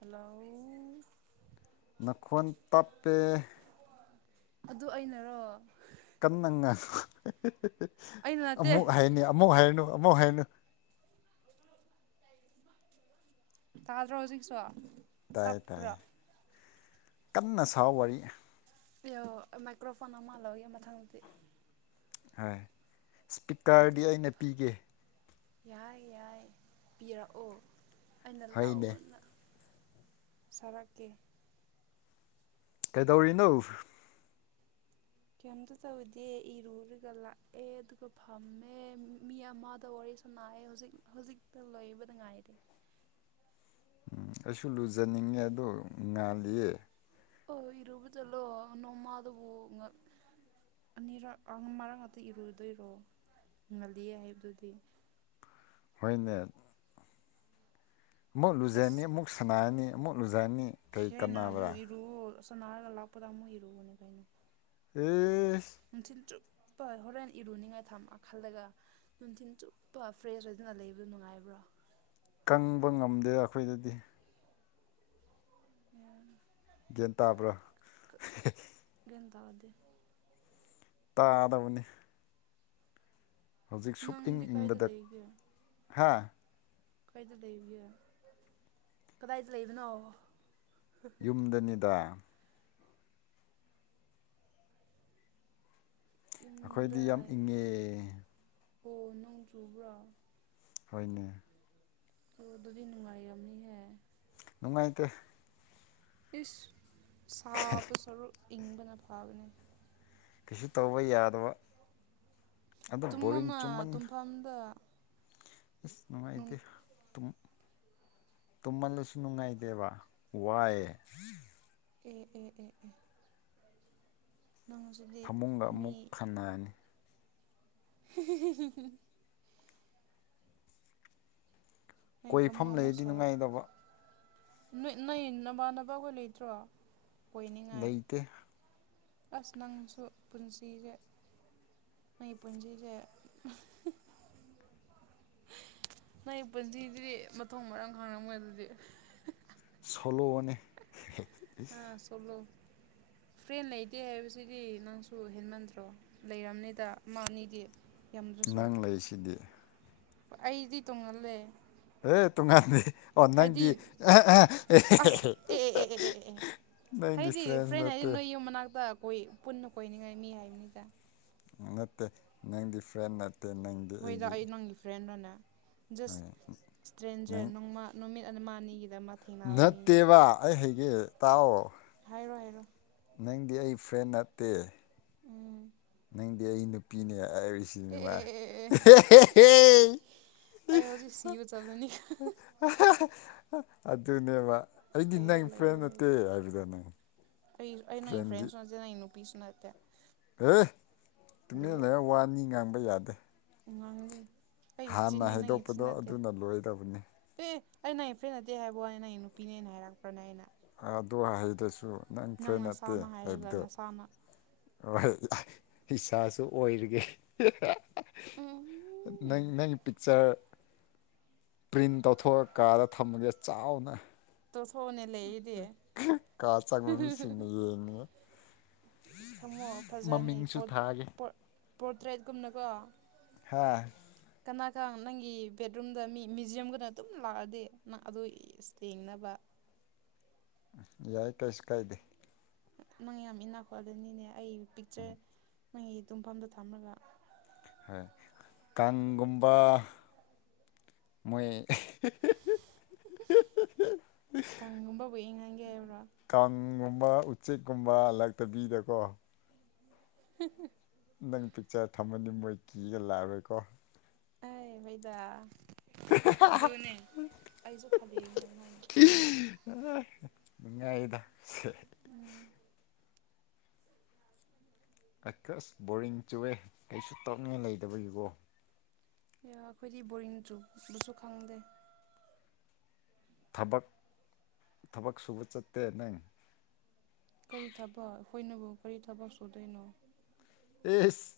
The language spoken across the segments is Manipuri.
ꯍꯜꯂꯣ ꯅꯈꯣꯟ ꯇꯞꯄꯦ ꯑꯗꯨ ꯑꯩꯅꯔꯣ ꯀꯟꯅꯟꯅ ꯉꯥꯡꯉꯨ ꯑꯩꯅ ꯅꯠꯇꯦ ꯑꯃꯨꯛ ꯍꯥꯏꯅꯤ ꯑꯃꯨꯛ ꯍꯥꯏꯅꯨ ꯑꯃꯨꯛ ꯍꯥꯏꯅꯨ ꯇꯥꯗ꯭ꯔꯣ ꯍꯧꯖꯤꯛꯁꯨ ꯇꯥꯏ ꯇꯞꯄ꯭ꯔꯣ ꯇꯥꯏ ꯀꯟꯅ ꯁꯥꯎ ꯋꯥꯔꯤ ꯃꯥꯏꯀ꯭ꯔꯣꯐꯣꯟ ꯑꯃ ꯂꯧꯒꯦ ꯃꯊꯪꯗꯗꯤ ꯍꫭꯏ ꯏꯁꯄꯤꯀꫪꯗꯤ ꯑꯗꯨꯒ ꯑꯩꯅ ꯄꯤꯒꯦ ꯌꯥꯏ ꯌꯥꯏ ꯄꯤꯔꯛꯑꯣ ꯑꯩꯅ ꯍꯣꯏꯅꯦ ꯂꯥꯎꯅ ꯁꯔꯥꯛꯀꯤ ꯀꯩꯗꯧꯔꯤꯅꯣ ꯀꯩꯝꯇ ꯇꯧꯗꯦ ꯏꯔꯨꯔꯒ ꯂꯥꯛꯑꯦ ꯑꯗꯨꯒ ꯐꯝꯃꯦ ꯃꯤ ꯑꯃꯗ ꯋꯥꯔꯤ ꯁꯅꯥꯑꯦ ꯍꯧꯖꯤꯛ ꯍꯧꯖꯤꯛꯛꯇ ꯂꫭꯏꯕꯗ ꯉꯥꯏꯔꯤ ꯎꯝ ꯑꯩꯁꯨ ꯂꯨꯖꯅꯤꯡꯉꯦ ꯑꯗꯣ ꯉꯥꯜꯂꯤꯌꯦ ꯑꯣ ꯏꯔꯨꯕ ꯆꯠꯂꯣ ꯅꯣꯡꯃ ꯑꯗꯨ ꯉꯛ ꯑꯅꯤꯔꯛ ꯃꯔꯥꯡ ꯉꯥꯛꯇ ꯏꯔꯨꯗꯣꯏꯔꯣ ꯉꯜꯂꯤ ꯍꯥꯏꯕꯗꯨꯗꯤ ꯍꫭꯏꯅꯦ ꯑꯃꯨꯛ ꯑꯁ ꯂꯨꯖꯅꯤ ꯑꯃꯨꯛ ꯁꯅꯥꯔꯅꯤ ꯑꯃꯨꯛ ꯂꯨꯖꯅꯤ ꯀꯔꯤ ꯀꯥꯟꯅꯕ꯭ꯔꯥ ꯁꯝꯅꯅꯥ ꯍꯥꯏꯔꯒ ꯂꯥꯛꯄꯗ ꯑꯃꯨꯛ ꯏꯔꯨꯕꯅꯦ ꯀꯩꯅꯣ ꯎꯝ ꯤꯟꯇ ꯆꯨꯞꯄ ꯍꯣꯔꯦꯟ ꯏꯔꯨꯅꯤꯡꯉꯥꯏ ꯊꯝ ꯈꯜꯂꯒ ꯅꯨꯡꯊꯤꯟ ꯆꯨꯞꯄ ꯐ꯭ꯔꯦꯁ ꯑꯣꯏꯗꯅ ꯂꯩꯕꯗꯣ ꯅꯨꯡꯉꯥꯏꯕ꯭ꯔꯥ ꯑ ꯀꯪꯕ ꯉꯝꯗꯦ ꯑꯩꯈꯣꯏꯗꯗꯤ ꯎꯝ ꯒ꯭ꯌꯥꯟ ꯇꯥꯕ꯭ꯔꯥ ꯂꯦꯟꯗꯋꯥꯗ ꯇꯥꯗꯕꯅꯤ ꯍꯧꯖꯤꯛ ꯁꯛ ꯏꯪ ꯅꯪꯗꯤ ꯀꯥꯏꯗ ꯏꯪꯕꯗ ꯂꯩꯒꯦ ꯍꯥ ꯀꯗꯥꯏꯇ ꯂꯩ ꯀꯗꯥꯏꯇ ꯂꯩ ꯅꯥꯑꯣ ꯌꯨꯝꯗꯅꯤꯗ ꯑꯩꯈꯣꯏꯗꯤ ꯌꯨꯝꯗ ꯌꯥꯝ ꯏꯪꯉꯦ ꯑꯣ ꯅꯣꯡ ꯆꯨꯕ꯭ꯔꯣ ꯍꯅꯤ ꯑꯣ ꯑꯗꯨ ꯅꯨꯡꯉꯥꯏ ꯌꯥ ꯃꯤꯍ ꯅꯨꯡꯉꯥꯏꯇ ꯏꯁ ꯁꯥꯕ ꯁꯔꯨꯛ ꯏꯪꯕꯅ ꯐꯕꯅꯦ ꯀꯩꯁꯨ ꯇꯧꯕ ꯌꯥꯗꯕ ꯑꯗ ꯕꯣꯔꯤꯡ ꯇꯨꯝꯃꯣꯅ ꯆꯨꯝꯃꯟꯗ ꯇꯨꯝꯐꯝꯗ ꯏꯁ ꯅꯨꯡꯉꯥꯏꯇꯦ ꯇꯨꯝ ꯇꯨꯝꯃꯜꯂꯁꯨ ꯅꯨꯡꯉꯥꯏꯇꯦꯕ ꯋꯥꯑꯦ ꯎꯝ ꯎꯝ ꯎꯝ ꯎꯝ ꯐꯃꯨꯡꯒ ꯑꯃꯨꯛ ꯈꯟꯅꯔꯅꯤ ꯍꯤꯍꯤꯍꯤꯍꯤ ꯅꯣꯏ ꯀꯣꯏꯐꯝ ꯂꯩꯔꯗꯤ ꯅꯨꯡꯉꯥꯏꯗꯧꯕ ꯅꯣ ꯅꯣꯏ ꯅꯃꯥꯟꯅꯕꯈꯣꯏ ꯂꯩꯇ꯭ꯔꯣ ꯑꯣꯏꯅꯤꯡꯉꯥꯏ ꯂꯩꯇꯦ ꯑꯁ ꯅꯪꯁꯨ ꯄꯨꯟꯁꯤꯁꯦ ꯃꯣꯏ ꯄꯨꯖꯤꯁꯦ ꯅꯪ ꯄꯨꯟꯁꯤꯗꯨꯗꯤ ꯃꯊꯣꯡ ꯃꯔꯝ ꯈꯥꯡꯔꯝꯃꯣꯏ ꯑꯗꯨꯗꯤ ꯁꯣꯂꯣꯅꯦ ꯑ ꯁꯣꯂꯣ ꯐ꯭ꯔꯦꯟ ꯂꯩꯇꯦ ꯍꯥꯏꯕꯁꯤꯗꯤ ꯅꯪꯁꯨ ꯍꯦꯟꯃꯟꯗ꯭ꯔꯣ ꯂꯩꯔꯕꯝꯅꯤꯗ ꯃꯥꯅꯤꯗꯤ ꯅꯪ ꯂꯩꯁꯤꯗꯤ ꯑꯩꯗꯤ ꯇꯣꯡꯉꯥꯜꯂꯦ ꯑꯦ ꯇꯣꯉꯥꯟꯗꯦ ꯑꯣꯟ ꯍꯥꯏꯗꯤ ꯅꯪꯗꯤ ꯑꯁ ꯑꯦ ꯑꯦ ꯑꯦ ꯑꯦ ꯑꯦ ꯑꯦ ꯑꯦ ꯅꯪꯗꯤ ꯍꯥꯏꯗꯤ ꯐ꯭ꯔꯦꯟꯁ ꯐ꯭ꯔꯦꯟ ꯍꯥꯏꯗꯤ ꯅꯠꯇꯦ ꯅꯣꯏ ꯌꯨꯝ ꯃꯅꯥꯛꯇ ꯀꯣꯏ ꯄꯨꯟꯅ ꯀꯣꯏꯅꯤꯡꯉꯥꯏ ꯃꯤ ꯍꯥꯏꯕꯅꯤꯗ ꯅꯠꯇꯦ ꯅꯪꯗꯤ ꯐ꯭ꯔꯦꯟ ꯅꯠꯇꯦ ꯅꯪꯗꯤ ꯍꯣꯏꯗ ꯑꯩꯒꯤ ꯑꯩ ꯅꯪꯒꯤ ꯐ꯭ꯔꯦꯟꯔꯅꯦ ꯖꯁ ꯏꯁꯇ꯭ꯔꯦꯟꯖꯔ ꯅꯪ ꯅꯣꯡꯃ ꯅꯨꯃꯤꯠ ꯃꯅꯤꯒꯤ ꯅꯠꯇꯦꯕ ꯑꯩ ꯍꯩꯒꯦ ꯇꯥꯎꯑꯣ ꯍꯥꯏꯔꯣ ꯍꯥꯏꯔꯣ ꯅꯪꯗꯤ ꯑꯩ ꯐ꯭ꯔꯦꯟ ꯅꯠꯇꯦ ꯎꯝ ꯅꯪꯗꯤ ꯑꯩ ꯅꯨꯄꯤꯅꯦ ꯑꯥꯏ ꯑꯦ ꯁꯤꯅꯤꯃꯥ ꯑꯗꯨ ꯑꯦ ꯑꯦ ꯑꯦ ꯑꯦ ꯑꯩ ꯍꯧꯖꯤꯛ ꯁꯤꯕ ꯆꯠꯂꯅꯤ ꯑꯗꯨꯅꯦꯕ ꯑꯩꯗꯤ ꯂꯩꯔꯦ ꯅꯪ ꯐ꯭ꯔꯦꯟ ꯂꯩꯔꯦ ꯅꯠꯇꯦ ꯂꯩꯔꯦ ꯍꯥꯏꯕꯗ ꯅꯪ ꯐ꯭ꯔꯦꯟꯗꯤ ꯄꯤꯁꯨꯅꯠꯇꯦ ꯑꯦ ꯇꯨꯡꯃꯤꯟꯅ ꯂꯩꯌꯣ ꯋꯥꯅꯤ ꯉꯥꯡꯕ ꯌꯥꯗꯦ ꯉꯥꯡꯂꯤ ꯑꯩꯒꯤ ꯍꯥꯟꯅ ꯆꯤꯟꯅꯤ ꯅꯪꯒꯤ ꯆꯤꯟ ꯍꯥꯏꯗꯣꯛꯄꯗꯣ ꯅꯠꯇꯦ ꯑꯗꯨꯅ ꯂꯣꯏꯗꯕꯅꯤ ꯑꯦ ꯑꯩ ꯅꯪꯒꯤ ꯐ꯭ꯔꯦꯟ ꯅꯠꯇꯦ ꯍꯥꯏꯕ ꯋꯥꯅꯦ ꯅꯪꯒꯤ ꯅꯨꯄꯤꯅꯦꯅ ꯍꯥꯏꯔꯛꯄ꯭ꯔꯅꯦ ꯑꯩꯅ ꯑꯗꯣ ꯍꯩꯇ꯭ꯔꯁꯨ ꯅꯪ ꯐ꯭ꯔꯦꯟ ꯅꯠꯇꯦ ꯅꯁꯥꯅ ꯍꯥꯏꯔꯒ ꯍꯥꯏꯕꯗꯣ ꯅꯁꯥꯅ ꯏꯁꯥꯁꯨ ꯑꯣꯏꯔꯤꯒꯦ ꯅꯪ ꯎꯝ ꯅꯪꯒꯤ ꯄꯤꯛꯆꯔ ꯄ꯭ꯔꯤꯟ ꯇꯧꯊꯣꯛꯑ ꯀꯥꯗ ꯊꯝꯃꯒꯦ ꯆꯥꯎꯅ ꯇꯣꯊꯣꯛꯑꯣꯅꯦ ꯂꯩꯔꯤꯗꯤ ꯀ ꯆꯪꯕꯗ ꯃꯤꯁꯤꯡꯅ ꯌꯦꯡꯅꯤꯉꯥꯏ ꯊꯝꯃꯣ ꯐꯖꯅꯤ ꯃꯃꯤꯡꯁꯨ ꯄꯣꯠ ꯊꯥꯒꯦ ꯄꯣꯠ ꯄꯣꯔꯇ꯭ꯔꯦꯠꯀꯨꯝꯅꯀꯣ ꯍꯥꯥ ꯀꯅꯥꯈꯪ ꯅꯪꯒꯤ ꯕꯦꯠꯔꯨꯝꯗ ꯃꯤ ꯃ꯭ꯌꯨꯖꯤꯌꯝꯒꯅ ꯑꯗꯨꯝ ꯂꯥꯛꯑꯗꯤ ꯅꯪ ꯑꯗꯨ ꯏꯁ ꯌꯦꯡꯅꯕ ꯑꯟꯑꯣꯗꯤꯕꯜ ꯌꯥꯏ ꯀꯩꯁ ꯀꯥꯏꯗꯦ ꯅꯪ ꯌꯥꯝ ꯏꯟꯅ ꯈꯣꯜꯂꯅꯤꯅꯦ ꯑꯩ ꯄꯤꯛꯆꯔ ꯅꯪꯒꯤ ꯇꯨꯝꯐꯝꯗ ꯊꯝꯃꯒ ꯍꯣꯏ ꯀꯥꯡꯒꯨꯝꯕ ꯃꯣꯏ ꯀꯥꯡꯒꯨꯝꯕꯕ ꯋꯦꯡꯍꯟꯒꯦ ꯍꯥꯏꯕ꯭ꯔꯥ ꯀꯨꯝꯕ ꯎꯆꯦꯛꯀꯨꯝꯕ ꯂꯥꯛꯇꯕꯤꯗꯀꯣ [unintelligible] ꯅꯪ ꯄꯤꯛꯆꯔ ꯊꯝꯃꯗꯤ ꯃꯣꯏ ꯀꯤꯒ ꯂꯥꯛꯔꯣꯏꯀꯣ ꯑ ꯃꯩꯗꯥ ꯑꯗꯨꯅꯦ ꯑꯩꯁꯨ ꯐꯜꯂꯤꯕꯅꯦ ꯑꯗꯨꯃꯥꯏꯅ ꯅꯨꯉꯥꯏꯗ ꯑꯀꯁ ꯕꯣꯔꯤꯡ ꯆꯨꯋꯦ ꯀꯩꯁꯨ ꯇꯞꯅꯤꯡꯉꯥꯏ ꯂꯩꯇꯕꯒꯤꯕꯣ ꯑꯩꯈꯣꯏꯗꯤ ꯕꯣꯔꯤꯡ ꯆꯨꯕꯁꯨ ꯈꯪꯗꯦ ꯊꯕꯛ ꯊꯕꯛ ꯁꯨꯕ ꯆꯠꯇꯦ ꯅꯪ ꯀꯔꯤ ꯊꯕꯛ ꯑꯩꯈꯣꯏꯅꯕꯨ ꯀꯔꯤ ꯊꯕꯛ ꯁꯨꯗꯣꯏꯅꯣ ꯑꯦꯁ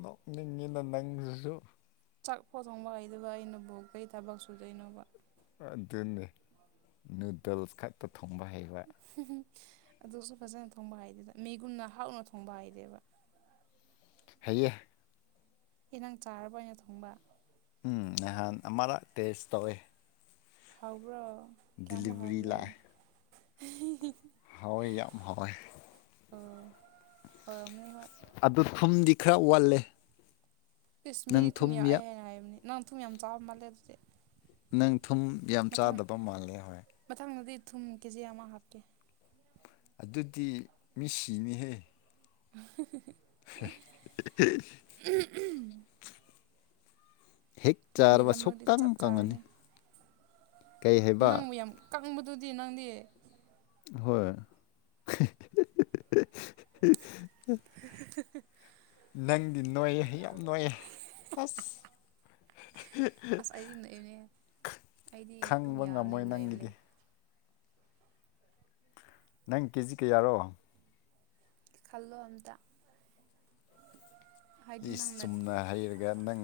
ꯅꯣꯛꯅꯤꯡꯉꯤꯅ ꯅꯪꯁꯤꯁꯨ ꯆꯥꯛꯄꯣ ꯊꯣꯡꯕ ꯍꯩꯗꯕ ꯑꯩꯅꯕꯨ ꯀꯩ ꯊꯕꯛ ꯁꯨꯗꯩꯅꯣꯕ ꯑꯗꯨꯅꯦ ꯅꯨꯗꯜꯁ ꯈꯛꯇ ꯊꯣꯡꯕ ꯍꯥꯏꯩꯕ ꯍꯝ ꯑꯗꯨꯁꯨ ꯐꯖꯅ ꯊꯣꯡꯕ ꯍꯥꯏꯗꯦꯗ ꯃꯤꯒꯨꯝꯅ ꯍꯥꯎꯅ ꯊꯣꯡꯕ ꯍꯥꯏꯗꯦꯕ ꯍꯥꯏꯌꯦ ꯑꯦ ꯅꯪ ꯆꯥꯔꯕ ꯑꯣꯏꯅ ꯊꯣꯡꯕ ꯎꯝ ꯅꯍꯥꯟ ꯑꯃꯔꯛ ꯇꯦꯁ ꯇꯧꯋꯦ ꯍꯥꯎꯕ꯭ꯔꯣ ꯀꯌꯥꯃꯨꯛ ꯗꯤꯂꯤꯚꯔꯤ ꯍꯥꯎꯒꯦ ꯍꯣꯏ ꯌꯥꯝꯌꯥꯝ ꯍꯣꯏ ꯑꯣ ꯍꯔꯝꯅꯤ ꯍꯣꯏ ꯑꯗꯨ ꯊꯨꯝꯗꯤ ꯈꯔ ꯋꯥꯜꯂꯦ ꯏꯁꯁ ꯃꯤꯗꯤ ꯊꯨꯝ ꯌꯥꯛꯑꯦ ꯍꯥꯏꯅ ꯍꯥꯏꯕꯅꯦ ꯅꯪ ꯊꯨꯝ ꯌꯥꯝ ꯆꯥꯎꯥꯕ ꯃꯥꯜꯂꯦ ꯑꯗꯨꯗꯤ ꯅꯪ ꯊꯨꯝ ꯌꯥꯝ ꯃꯊꯪ ꯆꯥꯗꯕ ꯃꯥꯜꯂꯦ ꯍꯣꯏ ꯃꯊꯪꯗꯗꯤ ꯊꯨꯝ ꯀꯦꯖꯤ ꯑꯃ ꯍꯥꯞꯀꯦ ꯑꯗꯨꯗꯤ ꯃꯤ ꯁꯤꯅꯤꯍꯦ [inaudible] [unintelligible] ꯍꯦꯛ ꯆꯥꯔꯕ ꯅꯪꯒꯤꯗꯃꯛꯇꯤ ꯁꯨꯛꯇꯪ ꯆꯞ ꯀꯪꯉꯅꯤ ꯆꯥꯔꯅꯤ ꯀꯩ ꯍꯥꯏꯕ ꯅꯪꯕꯨ ꯌꯥꯝ ꯀꯪꯕꯗꯨꯗꯤ ꯅꯪꯗꯤ ꯍꯣꯏ [inaudible] ꯅꯪꯗꯤ ꯅꯣꯏꯌꯦ ꯌꯥꯝ ꯅꯣꯏꯌꯦꯦ ꯑꯁ ꯑꯁ ꯑꯩꯗꯤ ꯅꯣꯏꯏꯕꯅꯦ ꯑꯩꯗꯤ ꯑꯗꯨꯝ ꯈꯪꯕ ꯌꯥꯕꯅꯦ ꯉꯝꯃꯣꯏ ꯅꯣꯏꯕꯅꯦ ꯅꯪꯒꯤꯗꯤ ꯅꯪ ꯀꯦꯖꯤ ꯀꯌꯥꯔꯣ ꯈꯜꯂꯣ ꯑꯗ ꯏꯁ ꯆꯨꯝꯅ ꯍꯩꯔꯒ ꯅꯪ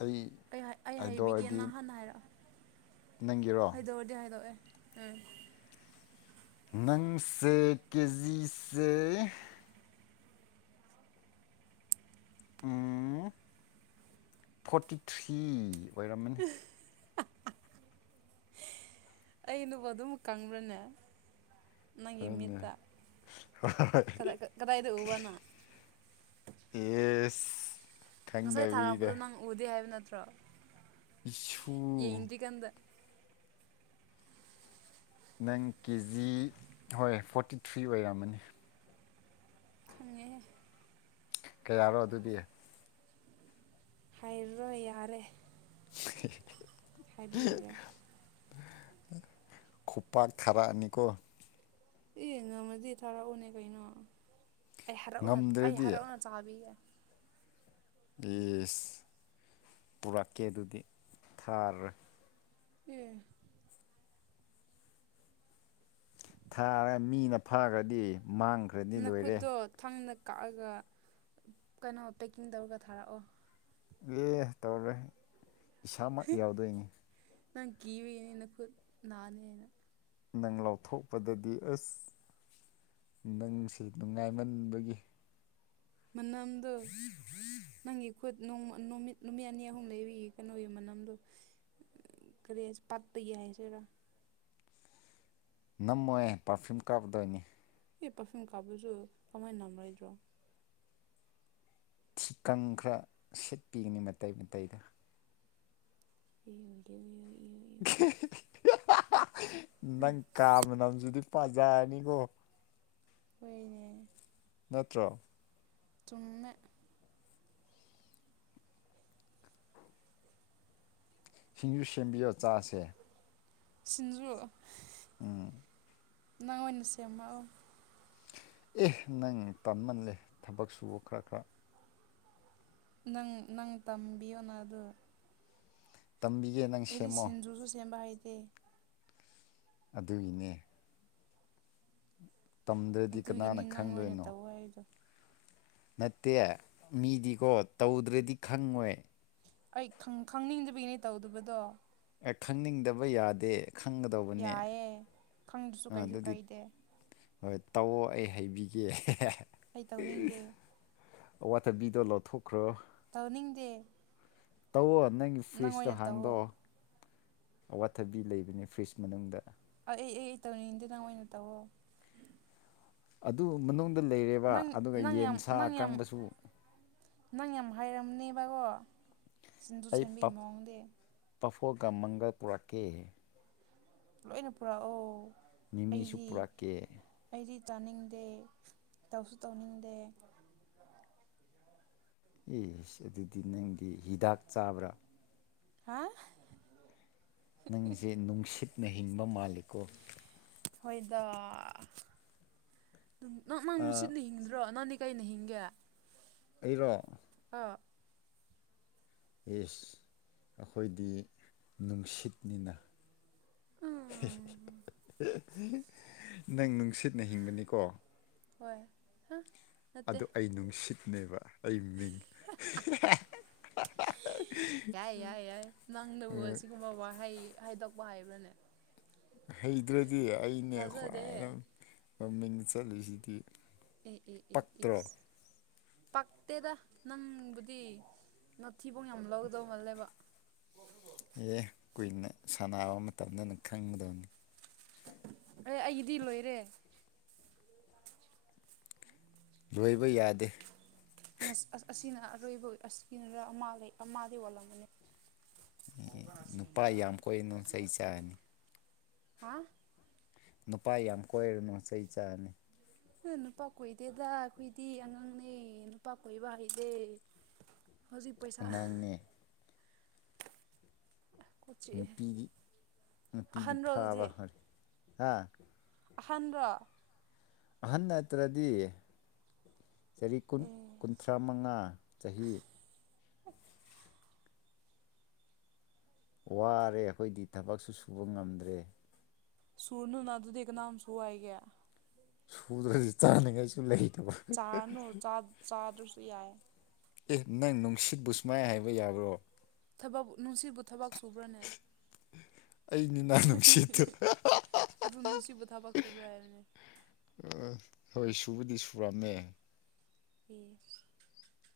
ꯑꯩ ꯍꯥꯏꯗꯣꯛꯔꯗꯤ ꯍꯥꯏꯗꯧꯗꯤ ꯍꯥꯏꯗꯣꯛꯑꯦ ꯅꯪꯁꯦ ꯀꯦꯖꯤꯁꯦ ꯎꯝ ꯐꯣꯔꯇꯤ ꯊ꯭ꯔꯤ ꯑꯣꯏꯔꯝꯃꯅꯤ ꯑꯩꯩꯅꯕꯨ ꯑꯗꯨꯝ ꯀꯪꯕ꯭ꯔꯅꯦ ꯅꯪꯒꯤ ꯍꯣꯏꯅꯦ ꯃꯤꯠꯇ ꯀꯗꯥꯏꯗ ꯎꯕꯅꯣ ꯌꯦꯁ ꯉꯁꯥꯏ ꯊꯥꯔꯛꯄꯗꯣ ꯅꯪ ꯎꯗꯦ ꯍꯥꯏꯕ ꯅꯠꯇ꯭ꯔꯣ ꯁꯨ ꯌꯦꯡꯗ꯭ꯔꯤꯀꯥꯟꯗ ꯅꯪ ꯀꯦ ꯖꯤ ꯍꯣꯏ ꯐꯣꯔꯇꯤ ꯊ꯭ꯔꯤ ꯑꯣꯏꯔꯝꯃꯅꯤ ꯈꯉꯦ ꯀꯩ ꯌꯥꯔꯣ ꯑꯗꯨꯗꯤ ꯍꯥꯏꯔꯔꯣꯏ ꯌꯥꯔꯦ [unintelligible] ꯍꯥꯏꯕꯤꯨꯔꯦ ꯈꯨꯄꯥꯛ ꯊꯥꯔꯛꯑꯅꯤꯀꯣ ꯑꯦ ꯉꯝꯃꯗꯤ ꯊꯔꯛꯎꯅꯦ ꯀꯩꯅꯣ ꯑꯩ ꯍꯥꯏꯔꯥꯎ ꯑꯩ ꯉꯝꯗ꯭ꯔꯗꯤ ꯍꯔꯥꯎꯅ ꯆꯥꯕꯤꯒꯦ ꯌꯦꯁ ꯄꯨꯔꯛꯀꯦ ꯑꯗꯨꯗꯤ ꯊꯥꯔꯦ ꯎꯝ ꯊꯥꯔꯒ ꯃꯤꯅ ꯐꯥꯈ꯭ꯔꯗꯤ ꯃꯥꯡꯈ꯭ꯔꯗꯤ ꯂꯣꯏꯔꯦ ꯅꯈꯨꯠꯇꯣ ꯊꯥꯡꯅ ꯀꯛꯑꯒ ꯀꯩꯅꯣ ꯄꯦꯛꯀꯤꯡ ꯇꯧꯔꯒ ꯊꯥꯔꯛꯑꯣ ꯑꯦ ꯇꯧꯔꯦ ꯏꯁꯥꯃꯛ ꯌꯥꯎꯗꯣꯏꯅꯤ ꯅ ꯒꯤꯕꯤꯅ ꯈꯨ ꯅꯅꯦꯩꯅ ꯅꯪ ꯂꯥꯎꯊꯣꯛꯄꯗꯗꯤ ꯑꯁ ꯅꯪꯁꯤ ꯅꯨꯡꯉꯥꯏꯃꯟꯕꯒꯤ ꯃꯅꯥꯝꯗ ꯅꯪꯒꯤ ꯈꯨꯠ ꯅꯨꯃꯤꯠ ꯅꯨꯃꯤꯠ ꯑꯅꯤ ꯑꯍꯨꯝ ꯂꯩꯔꯤꯒꯤ ꯀꯩꯅꯣꯒꯤ ꯃꯅꯝꯗꯣ ꯀꯔꯤꯁ ꯄꯠꯇ ꯌꯥꯏꯁꯨꯔꯥ ꯅꯝꯃꯣꯏ ꯄꯥꯔꯐ꯭ꯌꯨꯝ ꯀꯥꯞꯀꯗꯣꯏꯅꯤ ꯑꯦ ꯄꯥꯔꯐ꯭ꯌꯨꯝ ꯀꯥꯞꯄꯁꯨ ꯀꯃꯥꯏꯅ ꯅꯝꯔꯣꯏꯗ꯭ꯔꯣ ꯊꯤꯀꯪ ꯈꯔ ꯁꯤꯠꯄꯤꯒꯅꯤ ꯃꯇꯩ ꯃꯇꯩꯗ ꯑꯩ ꯍꯧꯗꯤ ꯅꯪ ꯀꯥꯕꯅꯝꯗꯨꯗꯤ ꯄꯖꯅꯤꯀꯣ ꯍꯣꯏꯅꯦ ꯅꯠꯇ꯭ꯔꯣ ꯇ ꯁꯤꯡꯖꯨ ꯁꯦꯝꯕꯤꯌꯣ ꯆꯥꯁꯦ ꯁꯤꯁꯤꯡꯟꯖꯨ ꯎꯝ ꯅꯪ ꯋꯥꯅꯁꯃ ꯑꯦ ꯅꯪ ꯇꯥꯟꯃꯜꯂꯦ ꯊꯕꯛ ꯁꯨꯕ ꯈꯔ ꯈꯔ ꯅꯪ ꯅꯪ ꯇꯝꯕꯤꯌꯣꯅ ꯑꯗꯨ ꯇꯝꯕꯤꯒꯦ ꯅꯪ ꯑꯩꯗꯤ ꯁꯦꯝꯃꯣ ꯁꯤꯡꯖꯨꯁꯨ ꯁꯦꯝꯕ ꯍꯥꯏꯩꯗꯦ ꯑꯗꯨꯒꯤꯅꯦ ꯇꯝꯗ꯭ꯔꯗꯤ ꯑꯗꯨꯒꯤꯅꯤ ꯀꯅꯥꯅ ꯅꯪ ꯑꯣꯏꯅ ꯈꯪꯗꯣꯏꯅꯣ ꯇꯧ ꯍꯥꯏꯗꯣ ꯅꯠꯇꯦ ꯃꯤꯗꯤꯀꯣ ꯇꯧꯗ꯭ꯔꯗꯤ ꯈꯪꯉꯣꯏ ꯑꯩ ꯈꯪꯅꯤꯡꯗꯕꯤꯒꯤꯅꯦ ꯇꯧꯗꯕꯗꯣ ꯑꯦ ꯈꯪꯅꯤꯡꯗꯕ ꯌꯥꯗꯦ ꯈꯪꯒꯗꯧꯕꯅꯦ ꯌꯥꯏꯌꯦ ꯈꯪꯗ꯭ꯔꯁꯨ ꯀꯩꯁꯨ ꯑꯗꯨꯗꯤ ꯀꯥꯏꯗꯦ ꯍꯣꯏ ꯇꯧꯑꯣ ꯑꯩ ꯍꯥꯏꯩꯕꯤꯒꯦ ꯑꯩ ꯇꯧꯅꯤꯡꯗꯦ ꯋꯥꯇꯔ ꯕꯤꯗꯜꯥꯎ ꯊꯣꯛꯈ꯭ꯔꯣ ꯇꯧꯅꯤꯡꯗꯦ ꯇꯧꯑꯣ ꯅꯪꯒꯤ ꯅꯪ ꯐ꯭ꯔꯤꯖꯇꯣ ꯑꯣꯏꯅ ꯇꯧꯑꯣ ꯍꯥꯡꯗꯣꯛꯑꯣ ꯑꯋꯥꯠꯊꯕꯤ ꯂꯩꯕꯅꯤ ꯐ꯭ꯔꯤꯖ ꯃꯅꯨꯡꯗ ꯑꯩ ꯑꯩ ꯑꯩ ꯑꯩ ꯇꯧꯅꯤꯡꯉꯗꯦ ꯅꯪ ꯑꯣꯏꯅ ꯇꯧꯋꯣ ꯑꯗꯨ ꯃꯅꯨꯡꯗ ꯂꯩꯔꯦꯕ ꯑꯗꯨꯒ ꯅꯪ ꯌꯦꯟ ꯌꯥꯝ ꯁꯥ ꯅꯪ ꯌꯥꯝ ꯀꯥꯡꯪꯕꯁꯨ ꯊꯕꯀꯣ ꯁꯤꯟꯗꯨ ꯁꯦꯝꯦꯝꯕꯤ ꯃꯑꯣꯡꯗꯦ ꯄꯐꯣꯛꯒ ꯃꯪꯒꯜ ꯄꯨꯔꯛꯀꯦ ꯂꯣꯏꯅ ꯄꯨꯔꯥ ꯑ ꯃꯤꯃꯤꯁꯨ ꯄꯨꯔꯛꯀꯦ ꯑꯩꯗꯤ ꯆꯥꯅꯤꯡꯗꯦ ꯇꯧꯁꯨ ꯇꯧꯅꯤꯡꯗꯦ ꯑꯦꯁ ꯑꯗꯨꯗꯤ ꯅꯪꯗꯤ ꯍꯤꯗꯥꯛ ꯆꯥꯕ꯭ꯔꯥ ꯍꯥ ꯅꯪꯁꯦ ꯅꯨꯡꯁꯤꯠꯅ ꯍꯤꯡꯕ ꯃꯥꯜꯂꯤꯀꯣ ꯍꯣꯏꯗ ꯅꯪ ꯅꯪ ꯅꯨꯡꯁꯤꯠꯅꯤꯡꯗ꯭ꯔꯣ ꯅꯪꯅꯤ ꯀꯩꯅ ꯍꯤꯡꯒꯦ ꯑꯩꯔꯣ ꯑ ꯌꯦꯁ ꯑꯩꯈꯣꯏꯗꯤ ꯅꯨꯡꯁꯤꯠꯅꯤꯅ ꯎꯝ ꯅꯪ ꯅꯨꯡꯁꯤꯠꯅ ꯍꯤꯡꯕꯅꯤꯀꯣ ꯍꯣꯏ ꯅꯠꯇꯦ ꯑꯗꯨ ꯑꯩ ꯅꯨꯡꯁꯤꯠꯅꯦꯕ ꯑꯩ ꯃꯤꯡ ꯌꯥꯏ ꯌꯥꯏ ꯌꯥꯏ ꯅꯪꯅꯕꯨ ꯑꯁꯤꯒꯨꯝꯕ ꯋꯥꯍꯩ ꯍꯥꯏꯗꯣꯛ ꯚꯥꯏꯕꯅꯦ ꯍꯩꯗ꯭ꯔꯗꯤ ꯑꯩꯅ ꯊꯥꯖꯗꯦ ꯈ꯭ꯋꯥꯏꯗ ꯃꯃꯤꯡ ꯆꯠꯂꯤꯁꯤꯗꯤ ꯑꯦ ꯑꯦ ꯑꯦ ꯑꯦ ꯄꯛꯇ꯭ꯔꯣ ꯄꯛꯇꯦꯗ ꯅꯪꯕꯨꯗꯤ ꯅꯥꯊꯤꯕꯧ ꯌꯥꯝ ꯂꯧꯗꯧ ꯃꯥꯜꯂꯦꯕ ꯑꯦ ꯀꯨꯏꯅ ꯁꯥꯟꯅꯕ ꯃꯇꯝꯗꯅ ꯈꯪꯒꯗꯕꯅꯤ ꯑꯦ ꯑꯩꯒꯤꯗꯤ ꯂꯣꯏꯔꯦ ꯂꯣꯏꯕ ꯌꯥꯗꯦ ꯑꯁꯤꯅ ꯑꯔꯣꯏꯕ ꯑꯁꯤꯒꯤ ꯂꯩ ꯑꯃ ꯂꯩ ꯑꯣꯜꯂꯝꯕꯅꯤ ꯅꯨꯄꯥ ꯌꯥꯝ ꯀꯣꯏꯏꯔꯅꯨ ꯏꯁꯩ ꯆꯥꯅꯤ ꯍꯥ ꯅꯨꯄꯥ ꯌꯥꯝ ꯀꯣꯏꯔꯨꯅꯨꯆ ꯏꯆꯥꯅꯤ ꯅꯨꯄꯥ ꯀꯣꯏꯗꯦꯗ ꯑꯩꯈꯣꯏꯗꯤ ꯑꯉꯥꯡꯅꯦ ꯅꯨꯄꯥ ꯀꯣꯏꯕ ꯍꯥꯏꯗꯦ ꯍꯧꯖꯤꯛ ꯄꯩꯁꯥ ꯑꯉꯥꯡꯅꯦ ꯀꯣꯛ ꯆꯤꯛꯑꯦ ꯅꯨꯄꯤꯗꯤ ꯅꯨꯄꯤꯗꯤ ꯑꯍꯟꯔꯣ ꯐꯥꯕ ꯍꯔ ꯍꯥ ꯑꯍꯟꯂꯥ ꯑꯍꯟ ꯅꯠꯇ꯭ꯔꯗꯤ ꯆꯍꯤ ꯀꯨ ꯀꯨꯟꯊ꯭ꯔꯥ ꯃꯉꯥ ꯆꯍꯤ ꯋꯥꯔꯦ ꯑꯩꯈꯣꯏꯗꯤ ꯊꯕꯛꯁꯨ ꯁꯨꯕ ꯉꯝꯗ꯭ꯔꯦ ꯁꯨꯔꯅꯨꯅ ꯑꯗꯨꯗꯤ ꯀꯅꯥꯝꯁꯨ ꯍꯥꯏꯏꯒꯦ ꯁꯨꯗ꯭ꯔꯗꯤ ꯆꯥꯅꯉꯥꯏꯁꯨ ꯂꯩ ꯆꯥꯅ ꯆꯥ ꯆꯥ ꯑꯗꯨꯁꯨ ꯌꯥꯏ ꯑꯦ ꯅꯪ ꯅꯨꯡꯁꯤꯠ ꯕꯨꯁꯃꯥꯏ ꯍꯥꯏꯕ ꯌꯥꯕ꯭ꯔꯣ ꯊꯕꯛ ꯅꯨꯡꯁꯤꯕꯨ ꯊꯕꯛ ꯁꯨꯕ꯭ꯔꯥꯅꯦ ꯑꯩꯅꯤ ꯅꯪ ꯅꯨꯡꯁꯤꯠꯇꯣ ꯑꯗꯨ ꯁꯤ ꯄ ꯊꯥꯕꯛ ꯁꯨꯕ꯭ꯔꯥ ꯍꯥꯏꯕꯅꯤ ꯍꯣꯏ ꯁꯨꯕꯗꯤ ꯁꯨꯔꯝꯃꯦ ꯑꯦ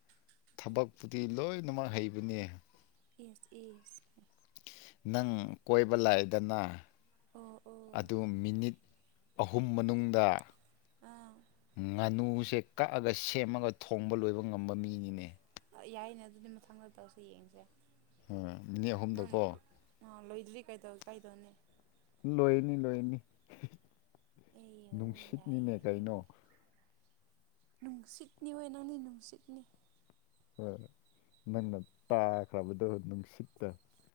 ꯊꯕꯛꯄꯨꯗꯤ ꯂꯣꯏꯅꯃꯛ ꯍꯩꯕꯅꯦ ꯌꯦꯁ ꯏꯁ ꯅꯪ ꯀꯣꯏꯕ ꯂꯥꯛꯑꯏꯗꯅ ꯑꯣ ꯑꯗꯨ ꯑꯣ ꯃꯤꯅꯤꯠ ꯑꯍꯨꯝ ꯃꯅꯨꯡꯗ ꯉꯥꯅꯨ ꯆꯦꯛ ꯀꯛꯑꯒ ꯁꯦꯝꯃꯒ ꯊꯣꯡꯕ ꯂꯣꯏꯕ ꯉꯝꯕ ꯃꯤꯅꯤꯅꯦ ꯌꯥꯏꯅꯦ ꯑꯗꯨꯗꯤ ꯃꯊꯪꯗ ꯇꯧꯁꯦ ꯌꯦꯡꯁꯦ ꯃꯤꯅꯤ ꯑꯍꯨꯝꯗꯀꯣ ꯏꯂꯤ ꯀꯩꯗꯧ ꯀꯥꯏꯗꯧꯅꯤ ꯂꯣꯏꯅꯤ ꯂꯣꯏꯔꯅꯤ ꯑꯩ ꯌꯥꯏ ꯌꯥꯏ ꯅꯨꯡꯁꯤꯠꯅꯤꯅꯦ ꯌꯦꯡꯁꯦ ꯀꯩꯅꯣ ꯅꯨꯡꯁꯤꯠꯅꯤ ꯑꯣꯏ ꯅꯅꯤ ꯅꯨꯡꯁꯤꯠꯅꯤ ꯍꯣꯏ ꯅꯪꯅ ꯇꯥꯈ꯭ꯔꯕꯗꯣ ꯅꯨꯡꯁꯤꯛꯇ